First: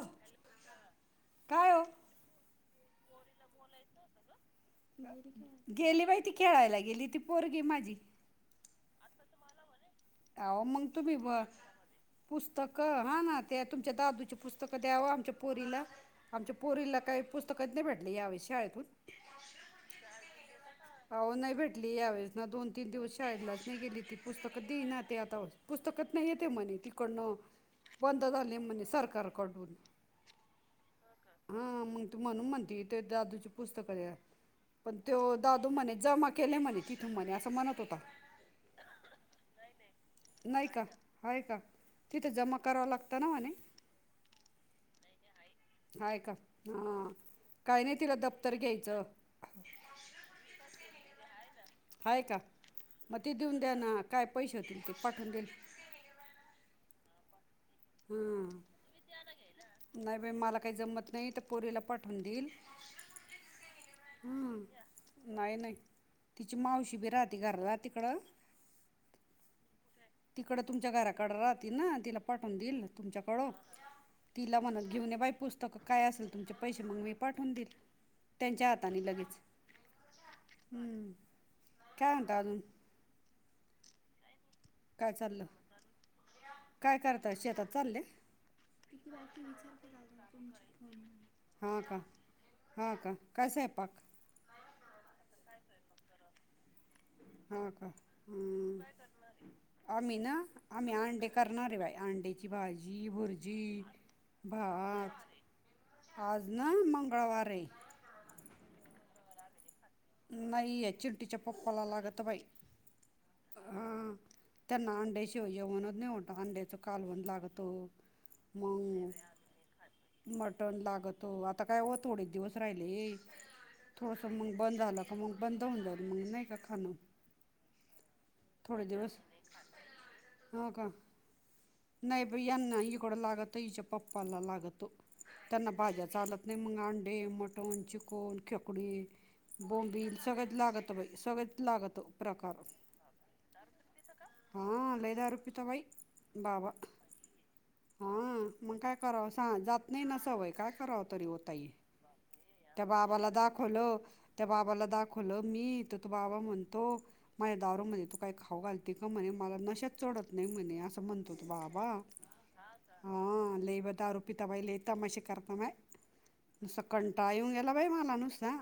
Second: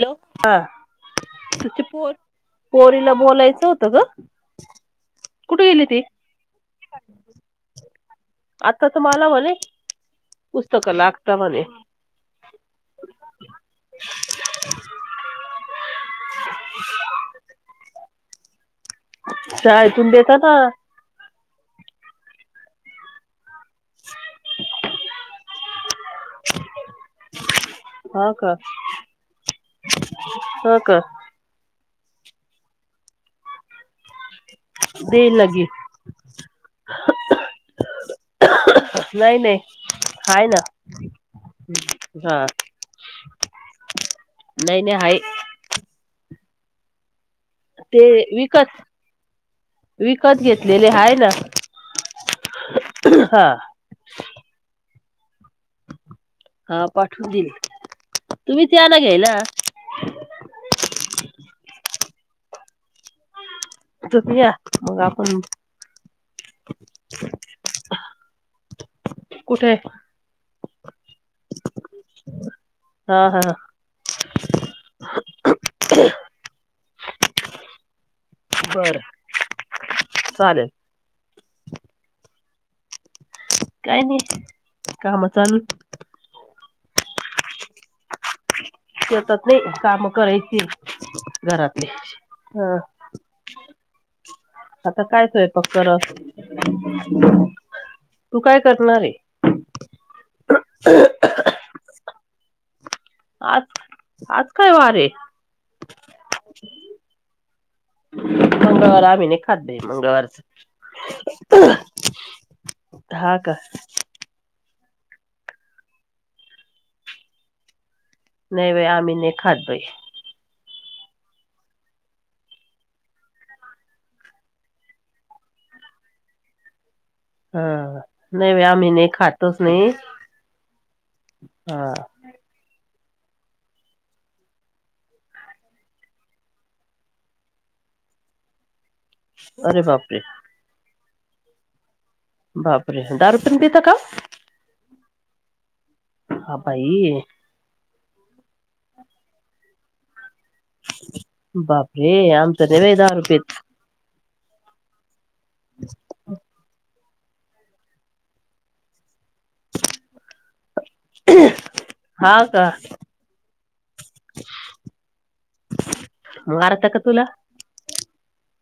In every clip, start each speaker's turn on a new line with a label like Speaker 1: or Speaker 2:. Speaker 1: Hello! हा,
Speaker 2: काय हो
Speaker 1: तुमच्या पोर पोरीला बोलाय च होतं गं, कुठे गेली ती?
Speaker 2: ती खेळायला गेली. ती पोरगी माझी
Speaker 1: आता तर मला म्हने,
Speaker 2: अवो मग तूम्ही ब पुस्तक हा ना ते तुमच्या दादूची पुस्तक द्याव आमच्या पोरीला आमच्या पोरीला काही पुस्तकच नाही भेटली यावेळी शाळेतून
Speaker 1: शाळेतून देतात ना
Speaker 2: अहो नाही भेटली यावेळेस ना दोन तीन दिवस शाळेलाच नाही गेली ती पुस्तक देईणार ते आता पुस्तकात नाही येते म्हणे तिकडन. बंद
Speaker 1: हा
Speaker 2: झाले म्हणे सरकार कडून
Speaker 1: हो का
Speaker 2: हा मग तू म्हणून म्हणते ते दादूची पुस्तक द्या. पण त्यो
Speaker 1: देईल ना
Speaker 2: दादू
Speaker 1: गिफ्ट
Speaker 2: म्हणे जमा केले म्हणे तिथे म्हणे अस म्हणत होता.
Speaker 1: नाही नाही. हाय ना
Speaker 2: नाही का. आहे का? तिथ
Speaker 1: हा
Speaker 2: जमा कराव लागत ना म्हणे.
Speaker 1: नाही नाही आहे.
Speaker 2: आहे का? हा काही नाही
Speaker 1: ते
Speaker 2: तिला दप्तर
Speaker 1: विकत
Speaker 2: घ्यायच.
Speaker 1: विकत घेतलेले हाय ना
Speaker 2: आहे का? मग ते
Speaker 1: हा
Speaker 2: देऊन द्या ना. काय पैसे होतील ते पाठवून देईल.
Speaker 1: हा पाठवून देईल.
Speaker 2: हम.
Speaker 1: तुम्हीच या ना घ्यायला
Speaker 2: नाही बाई, मला काही जमत नाही त्या पोरीला पाठवून देईल.
Speaker 1: तुम्ही या
Speaker 2: हम्म.
Speaker 1: मग आपण
Speaker 2: नाही -नाही, तिची मावशी बी राहते घराला तिकड.
Speaker 1: कुठे?
Speaker 2: तिकड तुमच्या घराकड राहती ना, तिला पाठवून देईल ना
Speaker 1: हा हा
Speaker 2: तुमच्याकड. तिला म्हणत घेऊन बाई पुस्तक. काय असेल तुमचे पैसे मग, मी पाठवून दिईल. त्यांच्या
Speaker 1: बरं
Speaker 2: हाताने लगेच.
Speaker 1: चालेल
Speaker 2: हम्म. काय म्हणता अजून?
Speaker 1: काय नाही
Speaker 2: काय
Speaker 1: काम
Speaker 2: चाललं
Speaker 1: चालू.
Speaker 2: काय करताय? शेतात चाललय?
Speaker 1: शेतात नाही काम करायची
Speaker 2: हा
Speaker 1: घरातले.
Speaker 2: का? हा का? काय स्वयंपाक
Speaker 1: आता काय स्वयंपाक कराव [unintelligible]
Speaker 2: हा का. हम,
Speaker 1: आहे?
Speaker 2: आम्ही ना आम्ही अंडे कर णार आहे बाय. अंड्याची भाजी, भुर्जी,
Speaker 1: आज आज काय वार आहे
Speaker 2: भात आज ना मंगळवार आहे.
Speaker 1: मंगळवार आम्ही नाही खात बई मंगळवारच.
Speaker 2: नाही आहे चिंटीच्या पप्पाला लागत बाई
Speaker 1: हा का
Speaker 2: हां त्यांना अंड्या शिव जेवणच नाही होत अंड्याच कालवन लागत
Speaker 1: नाही बाई
Speaker 2: मंग
Speaker 1: आम्ही नाही खात बाई.
Speaker 2: मटण लागत. आता काय हो थोडेच दिवस राहिले हे. थोडस म बंद झाल का, मग बंद होऊन जाईल. मग नाही का खाण
Speaker 1: हा. नाही बाई, आम्ही नाही खातच नाही.
Speaker 2: हो का
Speaker 1: हा
Speaker 2: नाही बई यांना इकड लागत, हिच्या पप्पाला लागतो. त्यांना भाज्या चालत नाही मग अंडे, मटण, चिकण, खेकडी,
Speaker 1: अरे
Speaker 2: बोंबील.
Speaker 1: बापरे
Speaker 2: सगळच लागत बाई सगळच लागत. प्रकार.
Speaker 1: बापरे दारू पण पिता का?
Speaker 2: हा लय दारुपिता बाई
Speaker 1: हा
Speaker 2: बाबा.
Speaker 1: बाई.
Speaker 2: हा, मग काय कराव सां जात नाही ना, सवय काय करावं तरी, ओ ताई
Speaker 1: बापरे आमचं नाही
Speaker 2: त्या
Speaker 1: बाई दारू
Speaker 2: बाबाला
Speaker 1: पीत.
Speaker 2: दाखवलं त्या, बाबाला दाखवलं मी, तर तो बाबा म्हणतो माझ्या [inaudible] तू काय खाऊ घालते का? म्हणे मला नशाच चढत नाही म्हणे असं. म्हणतो बाबा,
Speaker 1: हा का
Speaker 2: हा लय बा [inaudible] बाई लय तमाशे, करता माय, नुसता,
Speaker 1: मारता का तुला
Speaker 2: कंटाळ येऊन गेला, बाई मला नुसता.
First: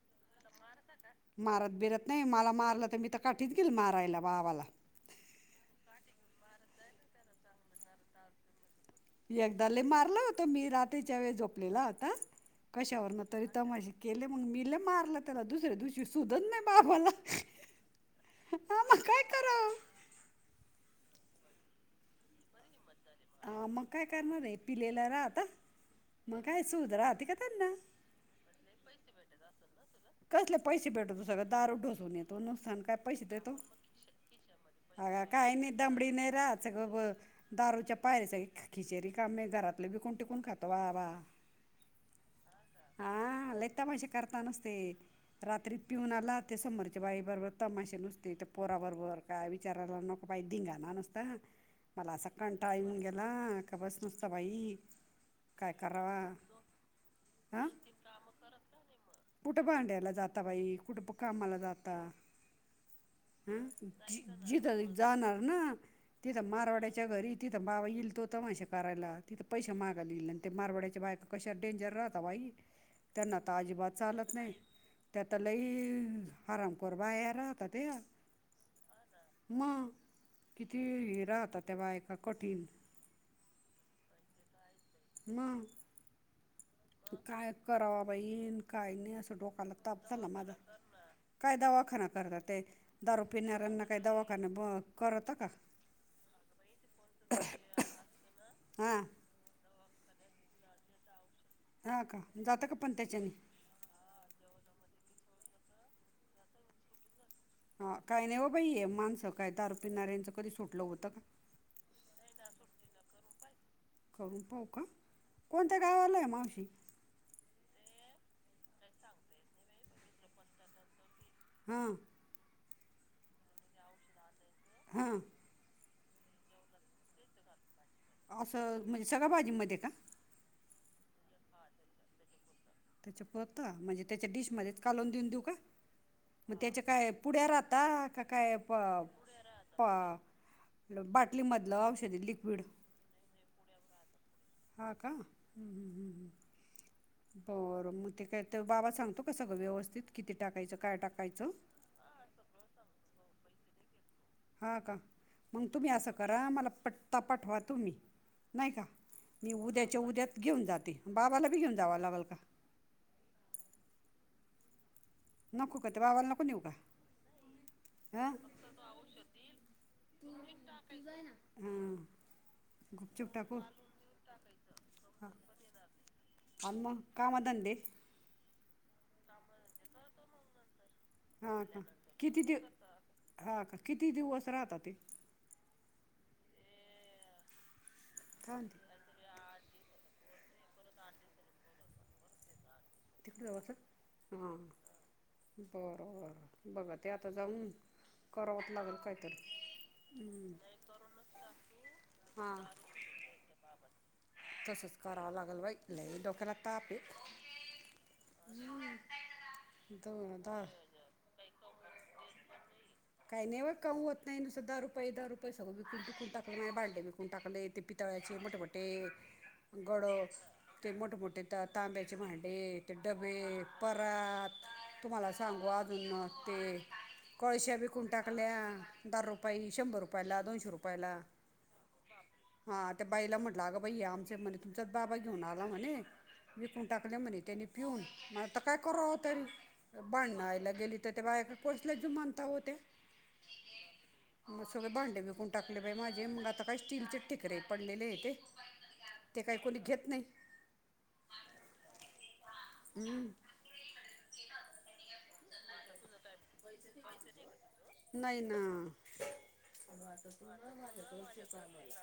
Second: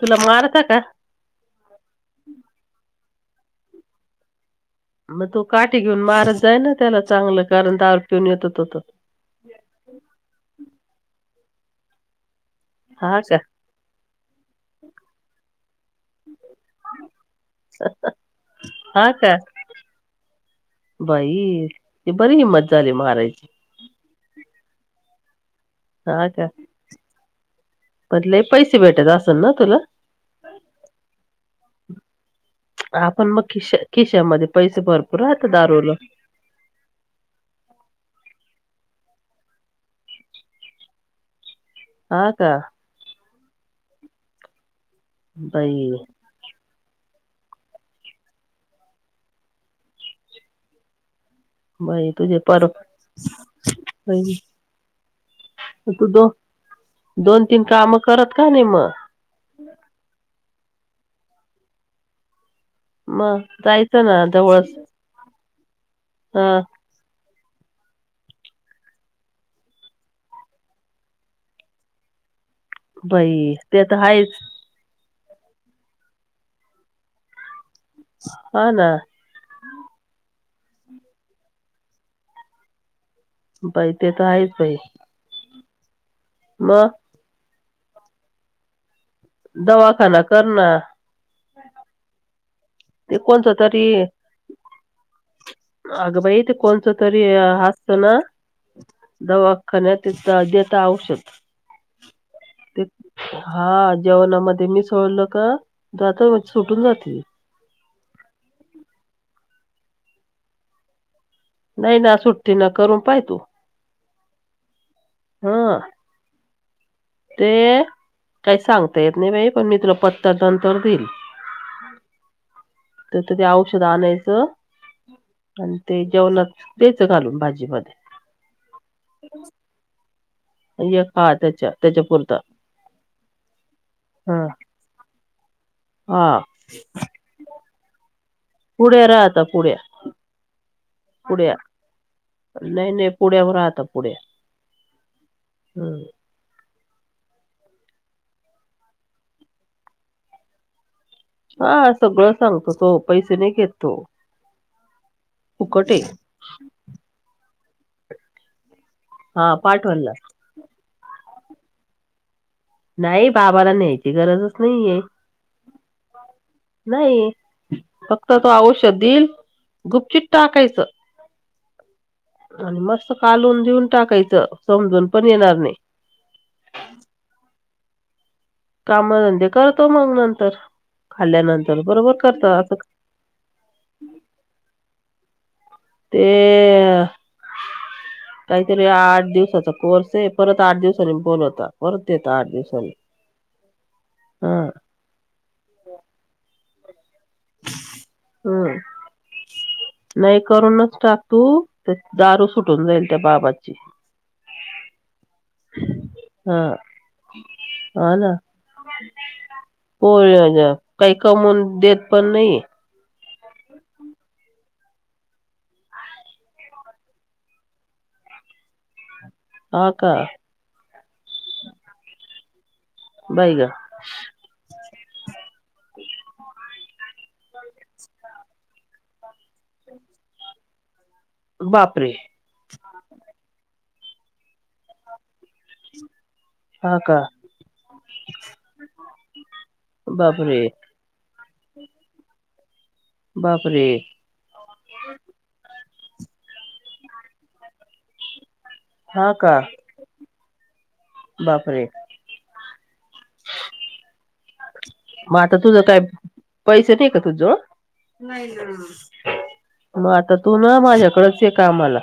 Speaker 1: तुला मारता का?
Speaker 2: मारत बिरत नाही, मला मारलं तर मी, तर काठीच गेलं मारायला बाबा ला.
Speaker 1: मग, तो काठी घेऊन मारत जायना, त्याला चांगलं कारण [inaudible] येतो तो,
Speaker 2: एकदा, लई मारलं होतं मी, रात्रीच्या वेळे झोपलेला होता.
Speaker 1: हा
Speaker 2: कशावरन,
Speaker 1: का
Speaker 2: तरी तमाशे केले. म्हणून मी, लय मारलं त्याला, दुसऱ्या दिवशी, सुधच नाही बाबाला.
Speaker 1: [inaudible]
Speaker 2: हा, मग काय कराव.
Speaker 1: बाई, ती बरी हिंमत, झाली मराय
Speaker 2: ह, मग काय करणार आहे, [inaudible] राहता
Speaker 1: हा
Speaker 2: मग
Speaker 1: का
Speaker 2: काय, सूद राहते का त्यांना.
Speaker 1: पण, लय पैसे भेटत असेल ना तुला?
Speaker 2: कसले, पैसे भेटतू सगळं [inaudible] ढोसून येतो, नुकसान काय पैसे
Speaker 1: आपण मग
Speaker 2: देतो
Speaker 1: खिश खिशामध्ये पैसे
Speaker 2: अग,
Speaker 1: भरपूर राहत
Speaker 2: काही नाही,
Speaker 1: दारूला
Speaker 2: दमडी नाही राहाच ग [inaudible] पायरीच खिचरी काम नाही, घरातलं बिकून टिकून खातो बाबा.
Speaker 1: हा, का,
Speaker 2: हा, लय तमाशे करता, नुसते
Speaker 1: बाई
Speaker 2: रात्रीत [inaudible] आला ते, समोरच्या बाई बरोबर, तमाशे नुसते, त्या पोराबरोबर, काय विचारायला नको, बाई धिंगाणा नुसता.
Speaker 1: बाई
Speaker 2: मला, असा
Speaker 1: तुझे पर
Speaker 2: कनटाळ येवून गेला, कि बस नुसत बाई काय
Speaker 1: तू
Speaker 2: करवा,
Speaker 1: दो दोन, तीन, काम करत का नाही मग?
Speaker 2: कुठं, भांड्याला जाता बाई, कुठुं, - प कामाला जाता.
Speaker 1: मग
Speaker 2: हा,
Speaker 1: जायचं ना जवळच
Speaker 2: जिथं जाणार ना,
Speaker 1: ह
Speaker 2: तिथं मारवाड्याच्या घरी, तिथं, बाबा येईल तो, तमाशा करायला, तिथं पैसे मागाला येईल, आणि ते मारवाड्याच्या, बायका कशा डेंजर राहत. आता बाई, त्यांना तर
Speaker 1: बाई ते
Speaker 2: अजिबात, चालत
Speaker 1: आहेच
Speaker 2: त्या, तर लय, [inaudible] बाया राहा त्या,
Speaker 1: हा, ना,
Speaker 2: मग, किती हि राहातात, त्या बायका कठीण.
Speaker 1: बाई, ते तर, आहेच बाई,
Speaker 2: म,
Speaker 1: म,
Speaker 2: काय, कराव बाई, काय नाही असं, डोकाला ताप
Speaker 1: दवाखाना
Speaker 2: झाला
Speaker 1: कर
Speaker 2: माझा,
Speaker 1: ना
Speaker 2: काय, दवाखाना करतात, ते
Speaker 1: ते
Speaker 2: दारू [inaudible]
Speaker 1: कोणतं तरी
Speaker 2: काही दवाखाना ब करतं का,
Speaker 1: अगं, बाई ते कोणचं, तरी असतं ना.
Speaker 2: हां
Speaker 1: दवाखान्यात, देता औषध.
Speaker 2: हा, का, जातं का
Speaker 1: ते
Speaker 2: पण, त्याच्यानी?
Speaker 1: हा, जेवणामध्ये मी सोडल त, जात सुटून जाते.
Speaker 2: हा, काय नाही, हो बाई, माणसं काय [inaudible] कधी सुटलं होतं का?
Speaker 1: नाही, ना सुट्टीना, करून पाहितू.
Speaker 2: करून पाहू का? कोणत्या
Speaker 1: हा
Speaker 2: गावाला आहे मावशी,
Speaker 1: ते काही, सांगता येत नाही बाई, पण मी तुला पत्ता नंतर देईल.
Speaker 2: हां
Speaker 1: तर ते औषध आणायचं.
Speaker 2: हां,
Speaker 1: आणि ते जेवणांत द्यायचं घालून भाजी मध्ये
Speaker 2: असं म्हणजे सगळ्यां भाजीमंध्ये का
Speaker 1: एक हां त्यांच्या त्यांच्या पुरतां.
Speaker 2: त्यांच्या पूरतां म्हणजे त्यांच्या डिशमंध्येचं कालवून देऊन देऊ कां?
Speaker 1: हा
Speaker 2: मगं त्यांच्या कायं पुढ्या राहतां कां कायं पा
Speaker 1: पुढ्या राहता पुढ्या
Speaker 2: पा
Speaker 1: पुढ्या
Speaker 2: बाटलीमधलं औषधी लिक्विड
Speaker 1: नाही नाही पुढ्यावर राहता पुढ्या
Speaker 2: हां कां?
Speaker 1: हम्म.
Speaker 2: बरं मगं तो कायं बाबा सांगतो कां सगळं व्यवस्थित किती टाकायचं कायं टाकायचं?
Speaker 1: हां सगळं सांगतो तो पैसे नाहीं घेत तो
Speaker 2: हां कां मगं
Speaker 1: फुकट
Speaker 2: तुम्हीं
Speaker 1: आहे
Speaker 2: असं करा मला पत्ता पाठवा तुम्हीं नाही का मी
Speaker 1: हा
Speaker 2: उद्याच्या
Speaker 1: पाठवायला
Speaker 2: उद्यात घेऊन जाते बाबाला बी घेऊन जावाव लागल का?
Speaker 1: नाही बाबाला न्यायची गरजच नाहीये.
Speaker 2: नको का त्या बाबाला नको नेऊ का?
Speaker 1: फक्तं तो औषधं दिईल.
Speaker 2: हम्मं [unintelligible]
Speaker 1: आणि मस्तं कालून देऊन टाकायचं समजून पणं येणारं नाही.
Speaker 2: अ मगं कामं धंदे
Speaker 1: कामे धंदे करतों मगं नंतर
Speaker 2: हां का
Speaker 1: खाल्ल्यानंतर बरोबर
Speaker 2: किती
Speaker 1: करतो
Speaker 2: दिव
Speaker 1: आ.
Speaker 2: हां कां किती दिवसं राहतात ते.
Speaker 1: ते
Speaker 2: काय म्हणते
Speaker 1: कांहीतरी आठ दिवसांचा कोर्स आहे. परतं आठ दिवसांनी बोलवता परतं देता आठ दिवसांनी
Speaker 2: तिकड होत हां
Speaker 1: हा
Speaker 2: बरं बरं बघा ते आता जाऊंन करावंत लागेल कांहीतरी
Speaker 1: नाहीं करूंनच टाकू ते दारू
Speaker 2: हां
Speaker 1: सुटून जाईलं त्यां बाबांची
Speaker 2: तसंच करावं लागलं बाई लई डोक्यांला
Speaker 1: हा
Speaker 2: ताप आहे.
Speaker 1: हा ना पोर
Speaker 2: दोन दार [unintelligible]
Speaker 1: काही कमवून देतं पणं नाही.
Speaker 2: काही नाही व कमवत नाही नुसत दारू पाई दारू सगळं विकून विकून टाकलं नाही भांडे विकून टाकलें ते पी पितळ्यांचे मोठे मोठे
Speaker 1: हा का
Speaker 2: गडस ते मोठे मोठे तांब्याचे भांडे ते डब्बे
Speaker 1: बाई ग
Speaker 2: पार परात तुम्हांला सांगू अजून मगं ते कळशयां बी विकून टाकल्यां दारू पाई शंभर रुपयांला दोनशे रुपयांला
Speaker 1: बापरे
Speaker 2: हां त्यां बाईला म्हटलं अगं बाई आमचें म्हणे तुमचांच बाबां घेऊन आला म्हणे विकून
Speaker 1: हा का
Speaker 2: टाकल्यां म्हणे त्यांनी पिऊन मगं आता कायं करावा तरी
Speaker 1: बापरे
Speaker 2: भाडण्याला गेली. तरं त्यां बायाकडे पोसल्या जु म्हणतां त्यां
Speaker 1: बापरे
Speaker 2: मग सगळें भांडे विकून टाकले बाई माझे मग आता काही स्टीलचे ठिकरे पडलेले आहे ते
Speaker 1: हां कां
Speaker 2: घेतं नाही.
Speaker 1: बापरे
Speaker 2: हम्मं [unintelligible]
Speaker 1: मगं आता तुझं कायं पैसे नाही कां तुझ जवळ
Speaker 2: नाहीं नां [unintelligible]
Speaker 1: मग आता तू ना माझ्याकडच ये कामाला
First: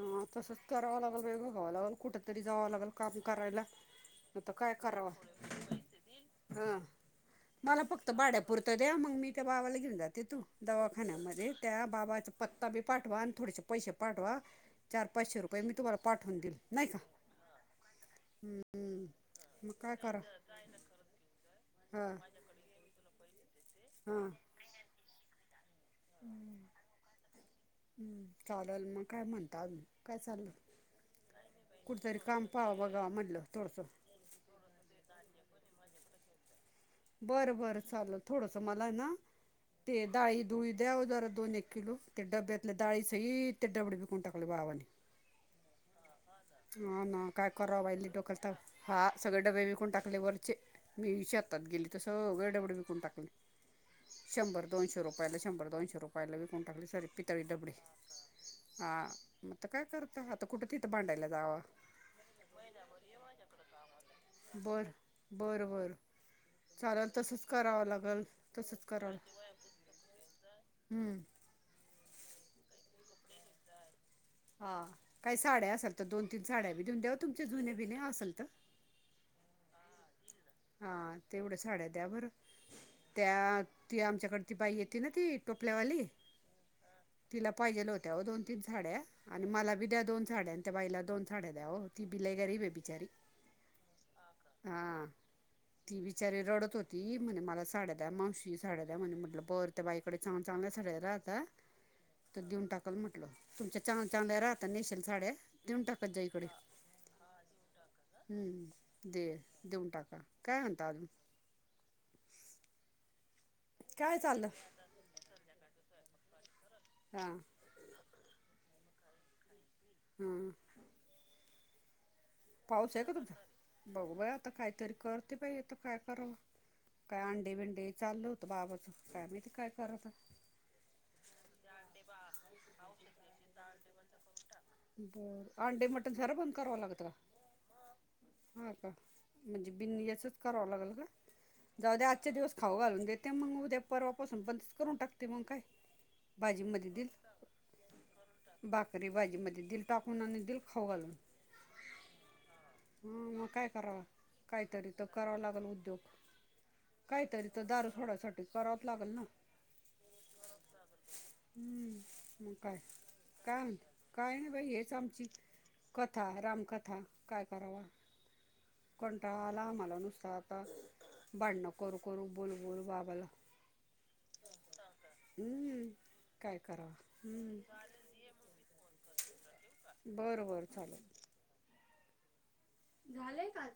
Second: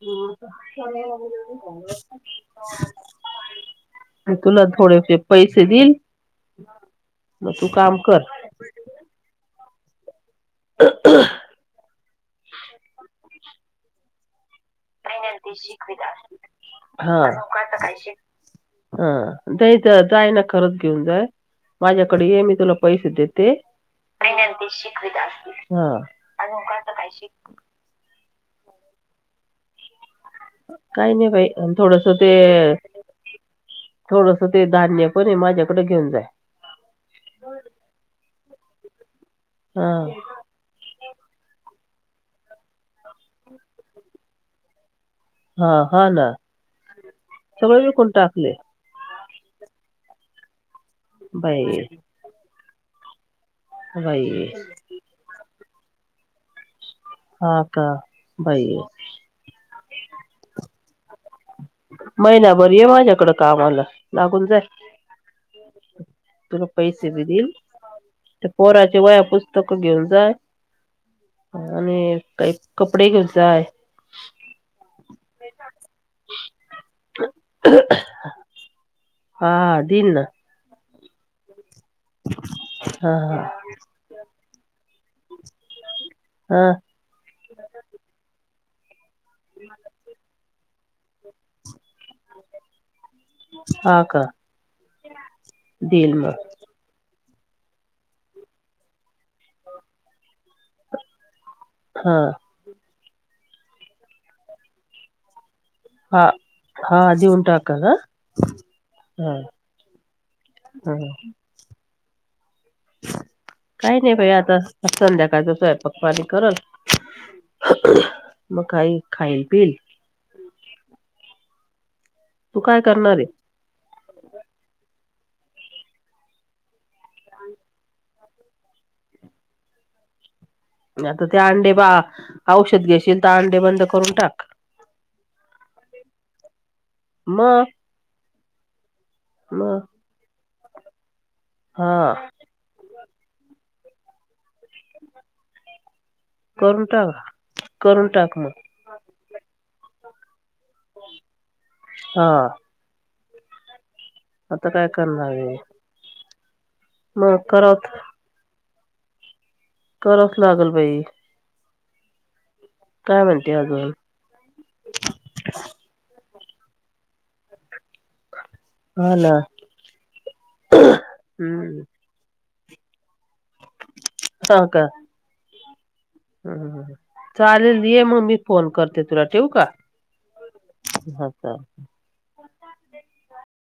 Speaker 2: हां तसंच करावं लागेल वेगळं बघावां लागेल कुठेतरी जावं लागेल कामं करायंला
Speaker 1: मी तुला थोडेसे पैसे देईल.
Speaker 2: हां
Speaker 1: मग तू
Speaker 2: मला
Speaker 1: काम
Speaker 2: फक्तं
Speaker 1: कर
Speaker 2: भाड्या पुुरतं द्या मगं मी त्यां बावाला घेऊन जाते तूं. दवाखांन्यामंध्ये त्यां बाबांचा पत्ता बी पाठवा आणि थोडेसे पैसे पाठवा. चार पाचशे रुपये मी तुम्हांला पाठवूंन देईल नाहीं कां.
Speaker 1: तेच जाईना. खरंच घेऊन जांय
Speaker 2: हां
Speaker 1: माझ्याकडे ये मी तुला पैसे देते.
Speaker 2: हां
Speaker 1: काही नाही आता ती शिकवीत आणि उगाच काळजी.
Speaker 2: हम चालेल मग काय म्हणत काय चाललंय?
Speaker 1: काही नाही बाई आणि थोडस
Speaker 2: कुठतरी काम पहावं-बघावं म्हणलं थोडसं.
Speaker 1: थोडंस ते धान्य पण आहे माझ्याकडे घेऊन जाय.
Speaker 2: बरं बर चालेल थोडसं मला आहे ना
Speaker 1: हा
Speaker 2: ते डाळी. दुळी द्यावं जरा दोन-एक किलो ते डब्यातल्या डाळी सहित ते डबडे विकून टाकले भावाने.
Speaker 1: हा हा ना
Speaker 2: हा ना काय करावं
Speaker 1: सगळं
Speaker 2: वाहिनी
Speaker 1: विकून
Speaker 2: डोक्याला ताप.
Speaker 1: टाकले
Speaker 2: हा, सगळे डबे विकून टाकले वरचे मी. हात
Speaker 1: बाई
Speaker 2: गेली तर सगळे डबडे विकून टाकले
Speaker 1: बाई
Speaker 2: शंभर-दोनश. रूपायला शंभर दोशे रुपायला विकून टाकले सारे. पितळी
Speaker 1: हा
Speaker 2: डबडी
Speaker 1: का बाई
Speaker 2: हां मगं कायं करता आता कुठं तिथं भांडायला जावां.
Speaker 1: महिनाभर ये माझ्याकडं कामाला लागून जाय.
Speaker 2: बर बर बर.
Speaker 1: तुला पैसे
Speaker 2: चालेल
Speaker 1: बी
Speaker 2: तसच
Speaker 1: देईल
Speaker 2: करावं लागेल
Speaker 1: त्या
Speaker 2: तसच
Speaker 1: पोराचे
Speaker 2: कराव.
Speaker 1: वया पुस्तक घेऊन जाय
Speaker 2: हम्म.
Speaker 1: आणि काही कपडे घेऊन जाय.
Speaker 2: हा काही साड्या असेल तर दोन तीन साड्या बी देऊन द्यावा तुमचे जुने बिने असल तर.
Speaker 1: हा, दिन ना.
Speaker 2: हा, तेवढ्या साड्या द्या बरं.
Speaker 1: हा
Speaker 2: त्या ती आमच्याकड ती बाई येते ना ती टोपल्यावाली.
Speaker 1: हा हा
Speaker 2: तिला पाहिजेल होत्या दोन-तीन साड्या आणि मला बी द्या दोन साड्या आणि त्या बाईला दोन साड्या द्या ओ. ती बि लय गरीब आहे बिचारी
Speaker 1: हा का
Speaker 2: हा. ती
Speaker 1: देईल
Speaker 2: बिचारी
Speaker 1: मग
Speaker 2: रडत होती म्हणे मला साड्या द्या मावशी साड्या द्या म्हणे म्हटलं बर. त्या बाईकडे चांग-चांगल्या सड्या राहाता
Speaker 1: हा
Speaker 2: तर देऊन टाक. कल म्हटलं तमच्या चांग-चांगल्या राहता नेशील साड्या. देऊन टाका
Speaker 1: हा
Speaker 2: जाईकडे
Speaker 1: हा देऊन टाकाल हा
Speaker 2: हम्म दे
Speaker 1: हा
Speaker 2: देऊन टाका. काय म्हणतां
Speaker 1: हा
Speaker 2: आजून?
Speaker 1: काही नाही
Speaker 2: काय
Speaker 1: बाई
Speaker 2: चाललं
Speaker 1: आता संध्याकाळ चा स्वयंपाक-पाणी करल.
Speaker 2: हा,
Speaker 1: मग काही खाइल -पिल.
Speaker 2: हम्म.
Speaker 1: तू काय
Speaker 2: पाऊस आहे का
Speaker 1: करणार
Speaker 2: तुझा बघू बाई आता काहीतरी करते बाई आता काय कराव. काय अंडी-बिंडी चालू होत बाबाच काय माहिती काय करत.
Speaker 1: आता ते अंडे बा औषध घेशील तर अंडे बंद करून टाक.
Speaker 2: बर अंडी मटण सारं बंद कराव लागतं का.
Speaker 1: म.
Speaker 2: हा का म्हणजे बिनी असच करावं लागेल का.
Speaker 1: हा
Speaker 2: ते मग उद्या परवापासून बंदच करून टाकते मग काय.
Speaker 1: करून
Speaker 2: भाजीमध्ये दिल
Speaker 1: टाक करून टाक मग
Speaker 2: बाकरी-भाजीमध्ये दिल टाकून आणि दिल खाऊ घालून.
Speaker 1: हा.
Speaker 2: हूं म काय करावं?
Speaker 1: आता काय
Speaker 2: कायतरी त
Speaker 1: करणार
Speaker 2: करावं
Speaker 1: आहे
Speaker 2: लागल उद्योग.
Speaker 1: मग
Speaker 2: कायतरी त दारु
Speaker 1: करावच
Speaker 2: सोडायसाठी करावंच लागल ना.
Speaker 1: करावच लागल बाई.
Speaker 2: हम्म मंग काय?
Speaker 1: म्हणते
Speaker 2: काय म्हणती?
Speaker 1: अजून
Speaker 2: काय नाय बाई हेच आमची कथा, रामकथा काय करावा?
Speaker 1: हा ना
Speaker 2: कंटाळा आला आम्हाला नुसता आता भांडणं
Speaker 1: हम्म
Speaker 2: करू करू बोलू बलू बाबाला
Speaker 1: ह का.
Speaker 2: हम्म.
Speaker 1: हूं
Speaker 2: काय
Speaker 1: हूं हूं
Speaker 2: करावा
Speaker 1: हूं चालेल ये म मी फोन करते तुला. ठेवू का?
Speaker 2: बर बर, चालल.
Speaker 1: चालतंय.
Speaker 2: झालंय का?